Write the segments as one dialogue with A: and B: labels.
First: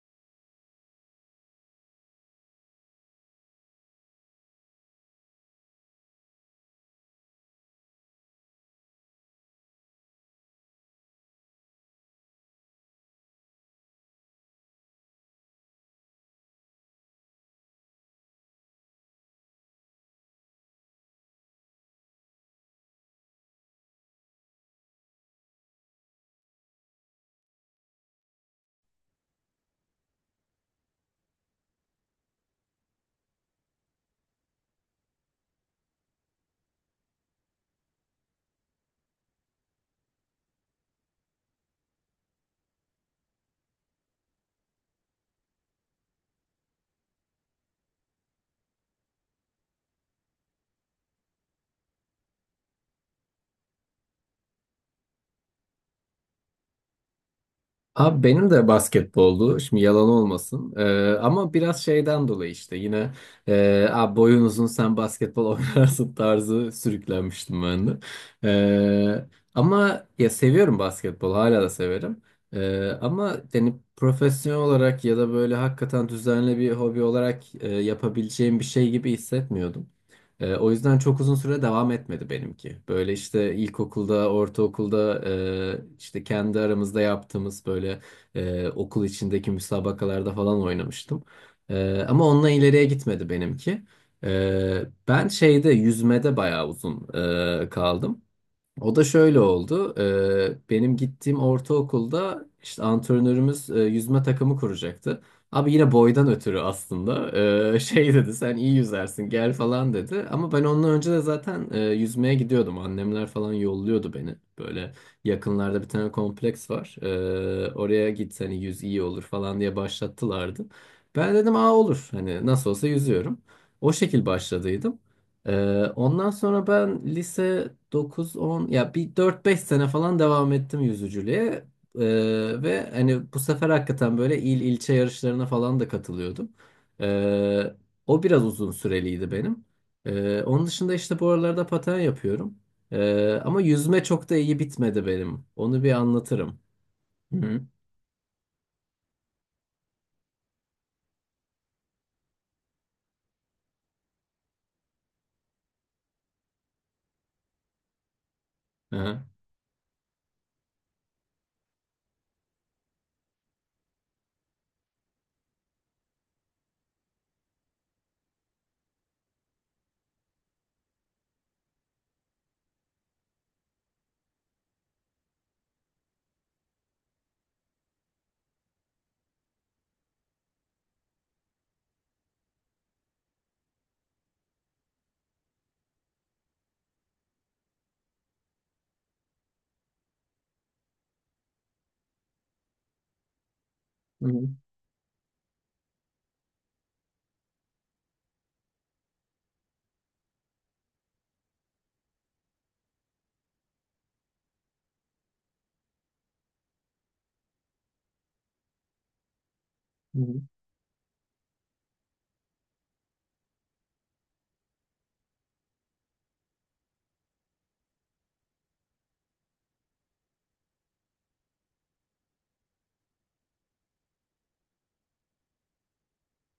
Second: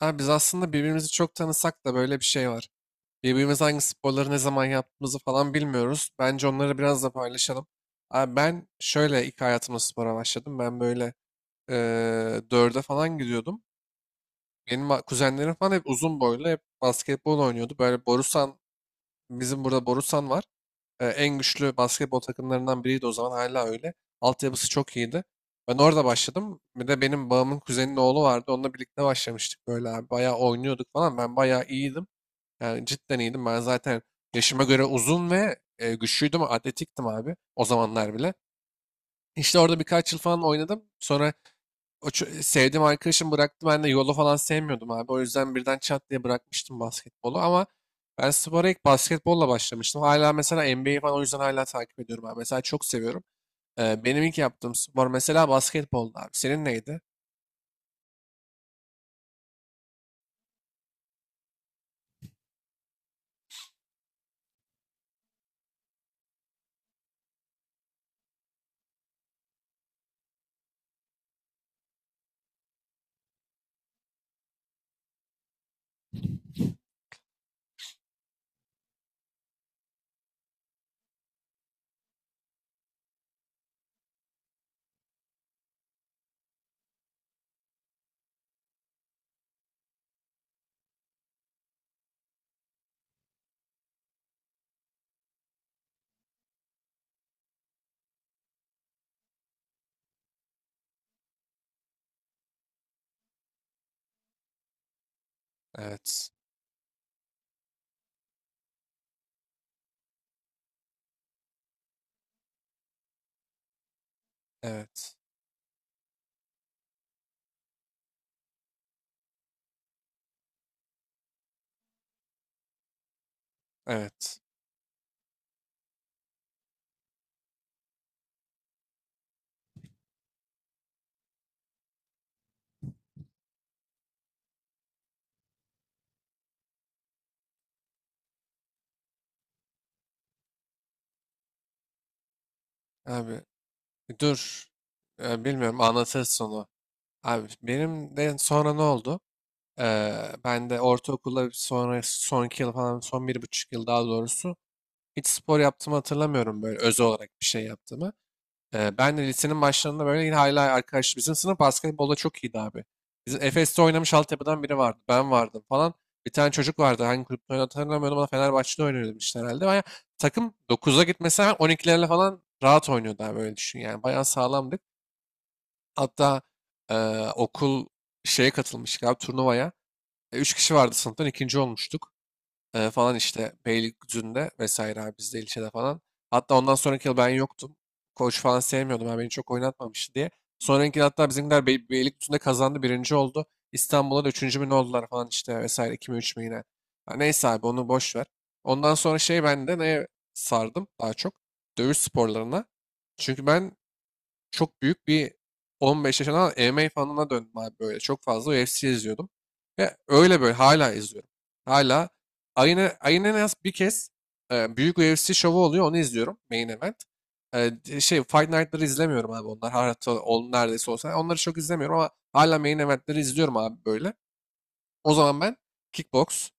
A: Abi biz aslında birbirimizi çok tanısak da böyle bir şey var. Birbirimiz hangi sporları ne zaman yaptığımızı falan bilmiyoruz. Bence onları biraz da paylaşalım. Abi ben şöyle ilk hayatıma spora başladım. Ben böyle dörde falan gidiyordum. Benim kuzenlerim falan hep uzun boylu, hep basketbol oynuyordu. Böyle Borusan, bizim burada Borusan var, en güçlü basketbol takımlarından biriydi o zaman, hala öyle. Altyapısı çok iyiydi. Ben orada başladım. Bir de benim babamın kuzeninin oğlu vardı. Onunla birlikte başlamıştık böyle abi. Bayağı oynuyorduk falan. Ben bayağı iyiydim. Yani cidden iyiydim. Ben zaten yaşıma göre uzun ve güçlüydüm. Atletiktim abi o zamanlar bile. İşte orada birkaç yıl falan oynadım. Sonra o sevdiğim arkadaşım bıraktı. Ben de yolu falan sevmiyordum abi. O yüzden birden çat diye bırakmıştım basketbolu. Ama ben spora ilk basketbolla başlamıştım. Hala mesela NBA'yi falan o yüzden hala takip ediyorum abi. Mesela çok seviyorum. Benim ilk yaptığım spor mesela basketboldu abi. Senin neydi?
B: Abi benim de basketboldu. Şimdi yalan olmasın. Ama biraz şeyden dolayı işte yine abi boyun uzun sen basketbol oynarsın tarzı sürüklenmiştim ben de. Ee, ama ya seviyorum basketbol hala da severim. Ama yani profesyonel olarak ya da böyle hakikaten düzenli bir hobi olarak yapabileceğim bir şey gibi hissetmiyordum. O yüzden çok uzun süre devam etmedi benimki. Böyle işte ilkokulda, ortaokulda işte kendi aramızda yaptığımız böyle okul içindeki müsabakalarda falan oynamıştım. Ama onunla ileriye gitmedi benimki. E, ben şeyde yüzmede bayağı uzun kaldım. O da şöyle oldu. Benim gittiğim ortaokulda işte antrenörümüz yüzme takımı kuracaktı. Abi yine boydan
A: Evet.
B: ötürü aslında. Şey dedi sen iyi yüzersin gel falan dedi. Ama ben ondan önce de zaten yüzmeye gidiyordum. Annemler falan yolluyordu beni. Böyle
A: Evet.
B: yakınlarda bir tane kompleks var. Oraya git hani yüz iyi olur falan diye başlattılardı. Ben dedim aa olur hani nasıl olsa yüzüyorum. O şekil
A: Evet.
B: başladıydım. Ondan sonra ben lise 9-10 ya bir 4-5 sene falan devam ettim yüzücülüğe. Ee, ve hani bu sefer hakikaten böyle il ilçe yarışlarına falan da katılıyordum. Ee, o biraz uzun süreliydi benim. Onun dışında işte bu aralarda paten yapıyorum.
A: Abi
B: Ama yüzme çok da iyi
A: dur.
B: bitmedi benim.
A: Bilmiyorum,
B: Onu bir
A: anlatırsın
B: anlatırım.
A: sonu.
B: Hı
A: Abi
B: hı.
A: benim de sonra ne oldu? Ee, Ben de ortaokulda sonra sonraki yıl falan, son 1,5 yıl daha doğrusu, hiç spor yaptığımı hatırlamıyorum, böyle öz olarak bir şey yaptığımı. Ben de
B: Aha.
A: lisenin başlarında böyle, yine hala arkadaş, bizim sınıf basketbolda çok iyiydi abi. Bizim Efes'te oynamış altyapıdan biri vardı. Ben vardım falan. Bir tane çocuk vardı. Hangi kulüpte oynadığını hatırlamıyorum ama Fenerbahçe'de oynuyordu işte herhalde. Baya takım, 9'a gitmesi hemen 12'lerle falan rahat oynuyordu abi, öyle düşün yani. Bayağı sağlamdık. Hatta e, okul şeye katılmıştık abi, turnuvaya. 3 kişi vardı sınıftan, ikinci olmuştuk. Falan işte Beylikdüzü'nde vesaire abi, bizde ilçede falan. Hatta ondan sonraki yıl ben yoktum. Koç falan sevmiyordum, abi beni çok oynatmamıştı diye. Sonraki yıl hatta bizimkiler Beylikdüzü'nde kazandı. Birinci oldu. İstanbul'a da
B: Hı hı.
A: üçüncü mü ne oldular falan işte vesaire. İki mi üç mü yine. Ha, neyse abi, onu boş ver. Ondan sonra şey, ben de neye sardım daha çok? Dövüş sporlarına. Çünkü ben çok büyük bir 15 yaşından MMA fanına döndüm abi böyle. Çok fazla UFC izliyordum. Ve öyle böyle hala izliyorum. Hala ayın en az bir kez büyük UFC şovu oluyor, onu izliyorum. Main event. Fight Night'ları izlemiyorum abi, onlar. Hatta on neredeyse olsa. Onları çok izlemiyorum ama hala main event'leri izliyorum abi böyle. O zaman ben kickbox,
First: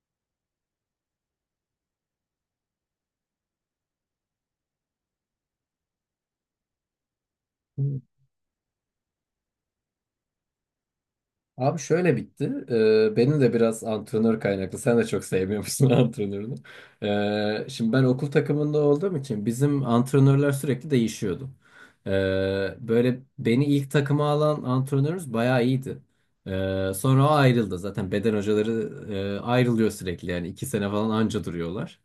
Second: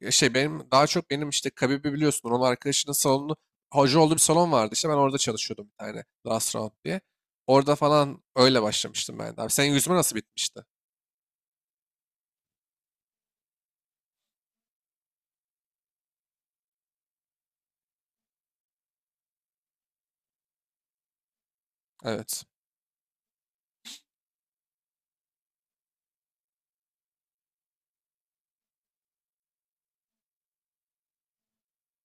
A: benim daha çok, benim işte Khabib'i biliyorsun. Onun arkadaşının salonu, hoca olduğu bir salon vardı işte, ben orada çalışıyordum, bir tane Last Round diye. Orada
B: Hı hı.
A: falan öyle başlamıştım ben de. Abi senin yüzme nasıl bitmişti?
B: Abi şöyle bitti. Benim de biraz antrenör kaynaklı. Sen de çok sevmiyormuşsun antrenörünü. Şimdi ben okul takımında olduğum için bizim antrenörler sürekli değişiyordu.
A: Evet.
B: Ee, böyle beni ilk takıma alan antrenörümüz bayağı iyiydi. Sonra o ayrıldı. Zaten beden hocaları ayrılıyor sürekli. Yani iki sene falan anca duruyorlar.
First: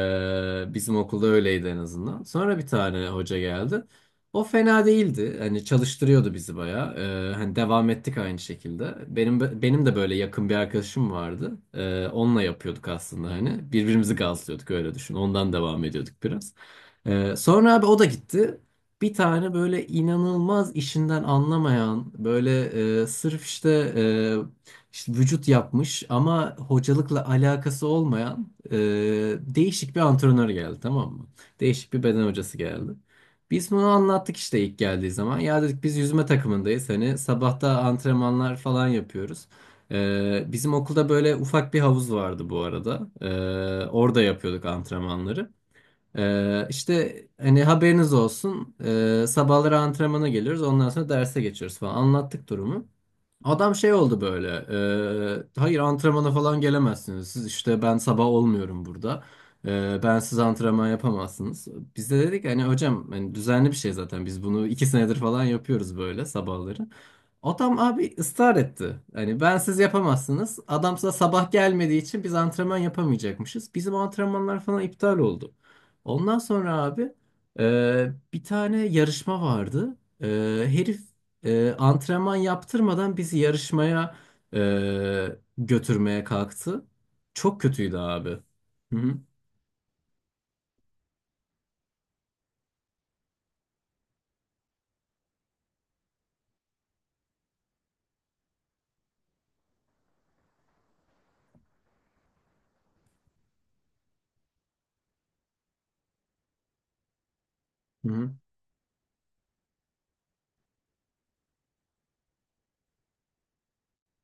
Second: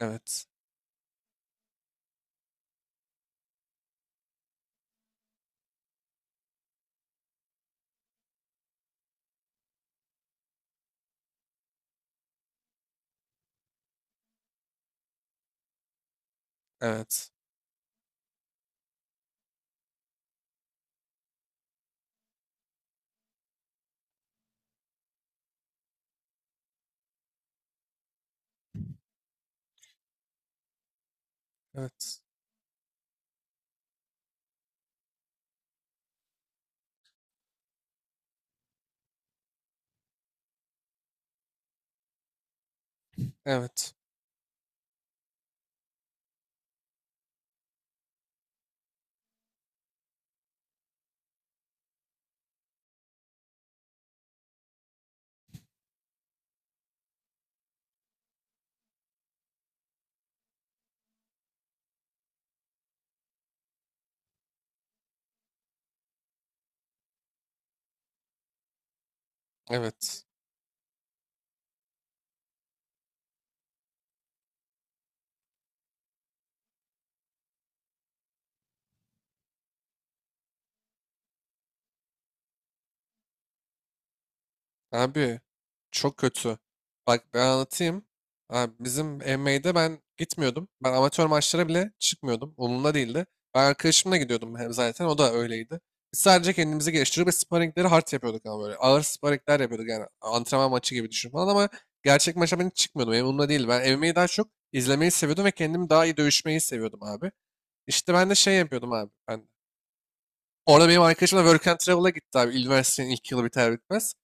A: Evet.
B: bizim okulda öyleydi en azından. Sonra bir tane hoca geldi. O fena değildi. Hani çalıştırıyordu bizi bayağı. Hani devam ettik aynı şekilde. Benim de böyle yakın bir arkadaşım vardı. Onunla yapıyorduk aslında hani. Birbirimizi gazlıyorduk öyle düşün. Ondan devam ediyorduk biraz.
A: Evet.
B: Sonra abi o da gitti. Bir tane böyle inanılmaz işinden anlamayan böyle sırf işte, işte vücut yapmış ama hocalıkla alakası olmayan değişik bir antrenör geldi, tamam mı? Değişik bir
A: Evet.
B: beden hocası geldi. Biz bunu anlattık işte ilk geldiği zaman. Ya dedik biz yüzme takımındayız. Hani sabahta antrenmanlar falan yapıyoruz. Bizim okulda böyle ufak bir havuz vardı bu arada. Ee,
A: Evet.
B: orada yapıyorduk antrenmanları. İşte hani haberiniz olsun. Sabahları antrenmana geliyoruz. Ondan sonra derse geçiyoruz falan. Anlattık durumu. Adam şey oldu böyle. Hayır antrenmana falan gelemezsiniz. Siz işte ben sabah olmuyorum burada. Ben siz antrenman yapamazsınız. Biz de dedik hani hocam hani düzenli bir şey zaten. Biz bunu iki senedir falan yapıyoruz böyle sabahları. Adam abi ısrar etti. Hani ben siz
A: Evet.
B: yapamazsınız. Adam size sabah gelmediği için biz antrenman yapamayacakmışız. Bizim antrenmanlar falan iptal oldu. Ondan sonra abi bir tane yarışma vardı. E, herif antrenman yaptırmadan bizi yarışmaya
A: Abi çok
B: götürmeye
A: kötü.
B: kalktı.
A: Bak ben
B: Çok kötüydü
A: anlatayım.
B: abi.
A: Abi
B: Hı
A: bizim
B: hı,
A: MMA'de ben gitmiyordum. Ben amatör maçlara bile çıkmıyordum. Umurumda değildi. Ben arkadaşımla gidiyordum hem zaten. O da öyleydi. Biz sadece kendimizi geliştirip ve sparringleri hard yapıyorduk ama böyle. Ağır sparringler yapıyorduk yani. Antrenman maçı gibi düşün falan ama gerçek maça ben hiç çıkmıyordum. Benim umurumda değil. Ben MMA'yi daha çok izlemeyi seviyordum ve kendimi daha iyi dövüşmeyi seviyordum abi.
B: hı
A: İşte ben
B: hı,
A: de şey yapıyordum abi. Ben orada, benim arkadaşım da Work and Travel'a gitti abi. Üniversitenin ilk yılı biter bitmez.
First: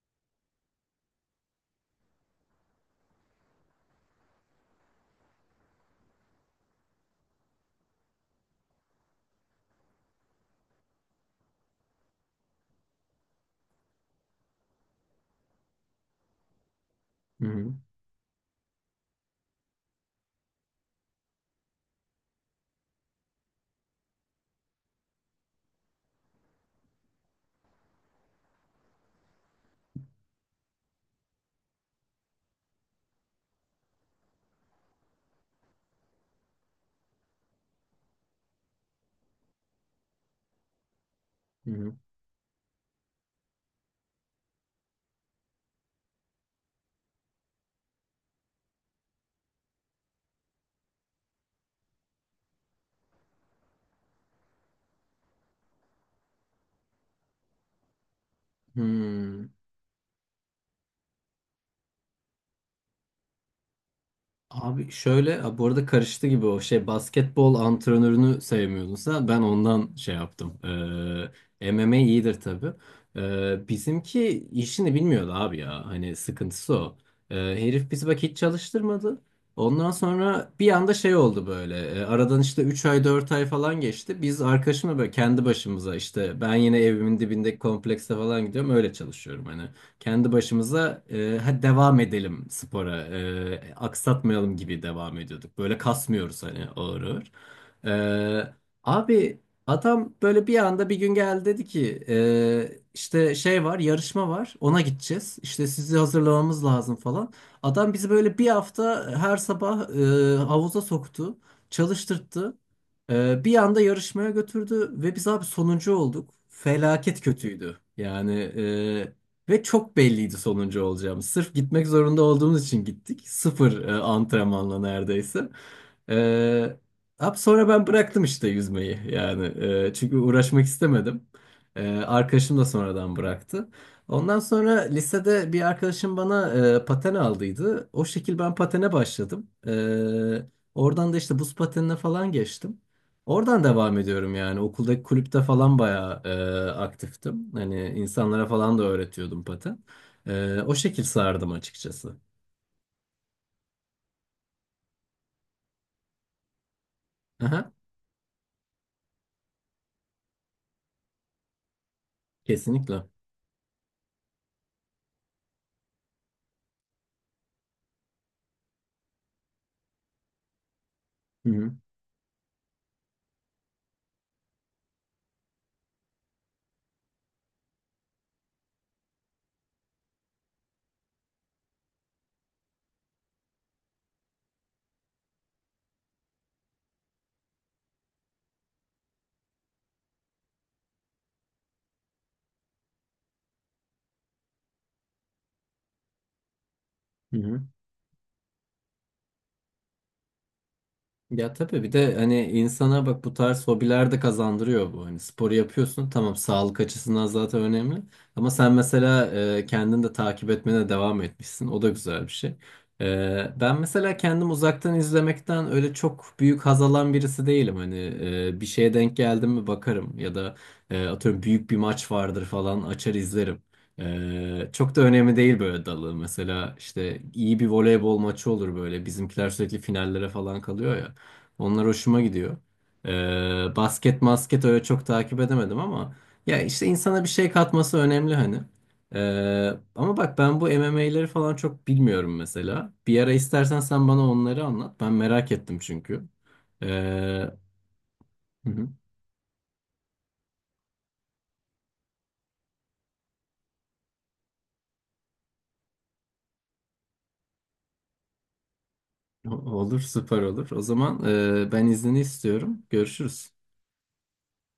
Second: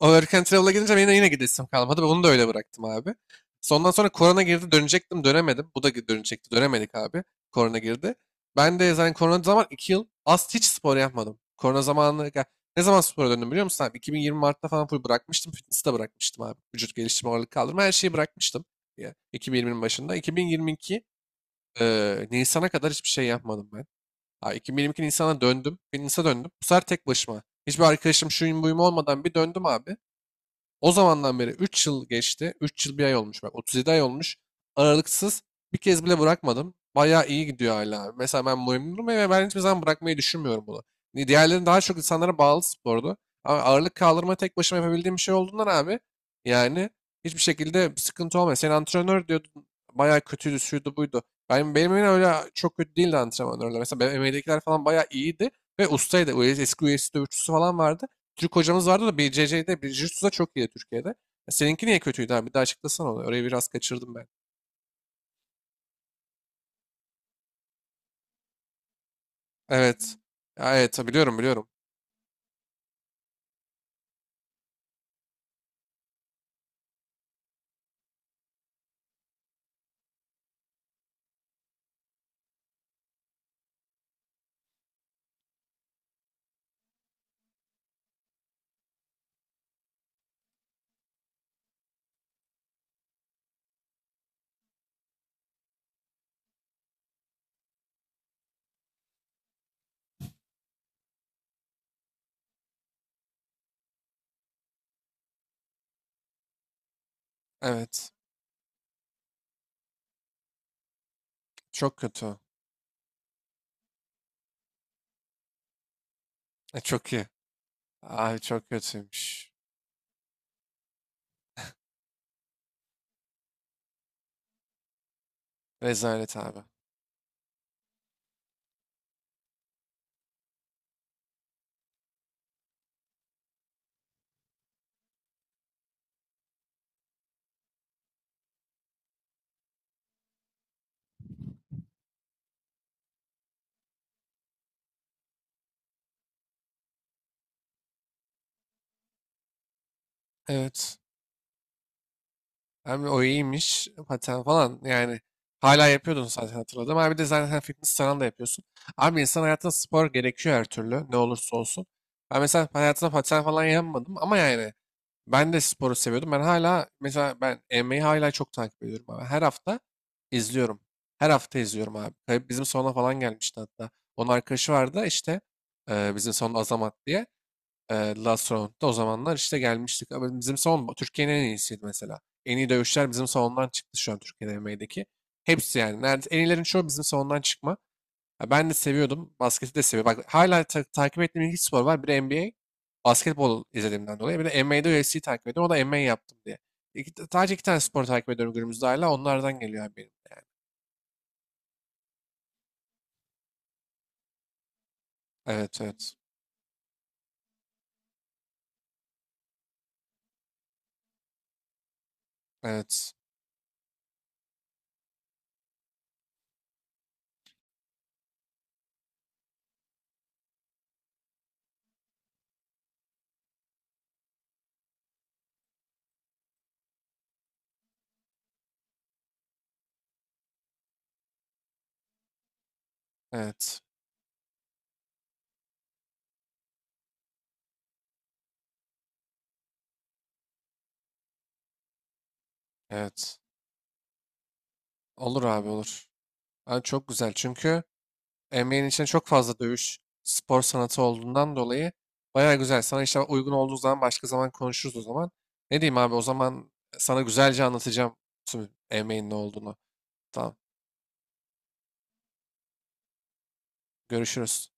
A: O Work and Travel'a gidince benim de yine gidesim kalmadı. Onu da öyle bıraktım abi. Sondan sonra korona girdi, dönecektim dönemedim. Bu da dönecekti, dönemedik abi. Korona girdi. Ben de zaten korona zaman 2 yıl az hiç spor yapmadım. Korona zamanı ya, ne zaman spora döndüm biliyor musun abi? 2020 Mart'ta falan full bırakmıştım. Fitness'i de bırakmıştım abi. Vücut geliştirme, ağırlık
B: hı
A: kaldırma, her şeyi bırakmıştım. Ya, 2020'nin başında. 2022 Nisan'a kadar hiçbir şey yapmadım ben. Ha, 2022 Nisan'a döndüm. Bir Nisan'a döndüm. Bu sefer tek başıma. Hiçbir arkadaşım, şuyum buyum olmadan bir döndüm abi. O zamandan beri 3 yıl geçti. 3 yıl 1 ay olmuş. Bak 37 ay olmuş. Aralıksız bir kez bile bırakmadım. Bayağı iyi gidiyor hala. Mesela ben memnunum ve ben hiçbir zaman bırakmayı düşünmüyorum bunu. Diğerleri daha
B: hı,
A: çok insanlara bağlı spordu. Ama ağırlık kaldırma tek başıma yapabildiğim bir şey olduğundan abi, yani hiçbir şekilde sıkıntı olmuyor. Sen antrenör diyordun bayağı kötüydü, şuydu buydu. Benim yine öyle çok kötü değildi antrenörler. Mesela benim MMA'dekiler falan bayağı iyiydi ve ustaydı. Eski UFC dövüşçüsü falan vardı. Türk hocamız vardı da
B: hı.
A: BCC'de, bir Jiu-Jitsu'da çok iyi Türkiye'de. Ya, seninki niye kötüydü abi? Bir daha açıklasana onu. Orayı biraz kaçırdım ben.
B: Abi şöyle, a, bu arada karıştı gibi o şey, basketbol antrenörünü sevmiyordun sen, ben ondan şey
A: Evet.
B: yaptım.
A: Ya, evet, ha, biliyorum, biliyorum.
B: MMA iyidir tabii. Bizimki işini bilmiyordu abi ya, hani sıkıntısı o. Herif bizi bak hiç çalıştırmadı. Ondan sonra bir anda şey oldu böyle. Aradan işte 3 ay 4 ay falan geçti. Biz arkadaşımla böyle kendi başımıza işte, ben yine evimin dibindeki komplekse falan gidiyorum, öyle çalışıyorum hani, kendi başımıza hadi devam edelim spora, aksatmayalım gibi devam ediyorduk. Böyle kasmıyoruz hani, ağır ağır. E, abi adam böyle bir anda bir gün geldi, dedi ki işte şey var, yarışma var, ona gideceğiz. İşte sizi hazırlamamız lazım falan. Adam bizi
A: Evet.
B: böyle bir hafta her sabah havuza soktu,
A: Çok kötü.
B: çalıştırttı. Bir anda yarışmaya götürdü ve biz abi sonuncu olduk.
A: Çok
B: Felaket
A: iyi.
B: kötüydü. Yani
A: Abi çok kötüymüş.
B: ve çok belliydi sonuncu olacağımız. Sırf gitmek zorunda olduğumuz için gittik. Sıfır antrenmanla neredeyse.
A: Rezalet abi.
B: E, ab sonra ben bıraktım işte yüzmeyi yani. Çünkü uğraşmak istemedim. Arkadaşım da sonradan bıraktı. Ondan sonra lisede bir arkadaşım bana paten aldıydı. O şekil ben patene başladım. Oradan da işte buz patenine falan geçtim. Oradan devam ediyorum yani. Okuldaki kulüpte falan bayağı aktiftim. Hani insanlara falan da öğretiyordum paten. O
A: Evet.
B: şekil sardım açıkçası.
A: Hem o iyiymiş. Paten falan yani. Hala yapıyordun zaten, hatırladım. Abi bir de zaten
B: Aha,
A: fitness falan da yapıyorsun. Abi insan hayatında spor gerekiyor her türlü. Ne olursa olsun. Ben mesela
B: kesinlikle.
A: hayatımda paten falan yapmadım ama yani, ben de sporu seviyordum. Ben hala mesela, ben MMA'yi hala çok takip ediyorum abi. Her hafta izliyorum. Her
B: Hı
A: hafta
B: hı.
A: izliyorum abi. Tabii, bizim salona falan gelmişti hatta. Onun arkadaşı vardı işte, bizim salon, Azamat diye. E, Last Round'da o zamanlar işte gelmiştik. Abi bizim salon Türkiye'nin en iyisiydi mesela. En iyi dövüşler bizim salondan çıktı şu an Türkiye'de MMA'deki. Hepsi yani. Nerede, en iyilerin çoğu bizim salondan çıkma. Ya ben de seviyordum. Basketi de seviyorum. Bak hala takip ettiğim iki spor var. Biri NBA. Basketbol izlediğimden dolayı. Bir de NBA'de UFC'yi takip ediyorum. O da MMA yaptım diye. İki,
B: Hı
A: sadece iki
B: hı.
A: tane spor takip ediyorum günümüzde hala. Onlardan geliyor abi benim.
B: Ya tabii, bir de hani insana bak, bu tarz hobiler de kazandırıyor bu. Hani spor
A: Evet,
B: yapıyorsun,
A: evet.
B: tamam, sağlık açısından zaten önemli. Ama sen mesela kendini de takip etmene devam etmişsin. O da güzel bir şey.
A: Evet.
B: Ben mesela kendim uzaktan izlemekten öyle çok büyük haz alan birisi değilim. Hani bir şeye denk geldim mi bakarım, ya da atıyorum büyük bir maç vardır falan, açar izlerim. Çok da önemli değil böyle dalı. Mesela işte iyi bir voleybol maçı olur böyle. Bizimkiler sürekli finallere falan kalıyor ya. Onlar hoşuma gidiyor. Ee,
A: Evet.
B: basket masket öyle çok takip edemedim ama ya işte, insana bir şey katması önemli hani. Ama bak ben bu MMA'leri falan çok bilmiyorum mesela. Bir ara
A: Evet.
B: istersen sen bana onları anlat. Ben
A: Olur
B: merak
A: abi
B: ettim
A: olur.
B: çünkü.
A: Yani çok güzel.
B: Ee,
A: Çünkü
B: hı
A: NBA'nin
B: hı.
A: içinde çok fazla dövüş spor sanatı olduğundan dolayı baya güzel. Sana işte uygun olduğu zaman başka zaman konuşuruz o zaman. Ne diyeyim abi o zaman, sana güzelce anlatacağım tüm NBA'nin ne olduğunu.
B: Olur, süper
A: Tamam.
B: olur. O zaman ben iznini istiyorum. Görüşürüz.
A: Görüşürüz.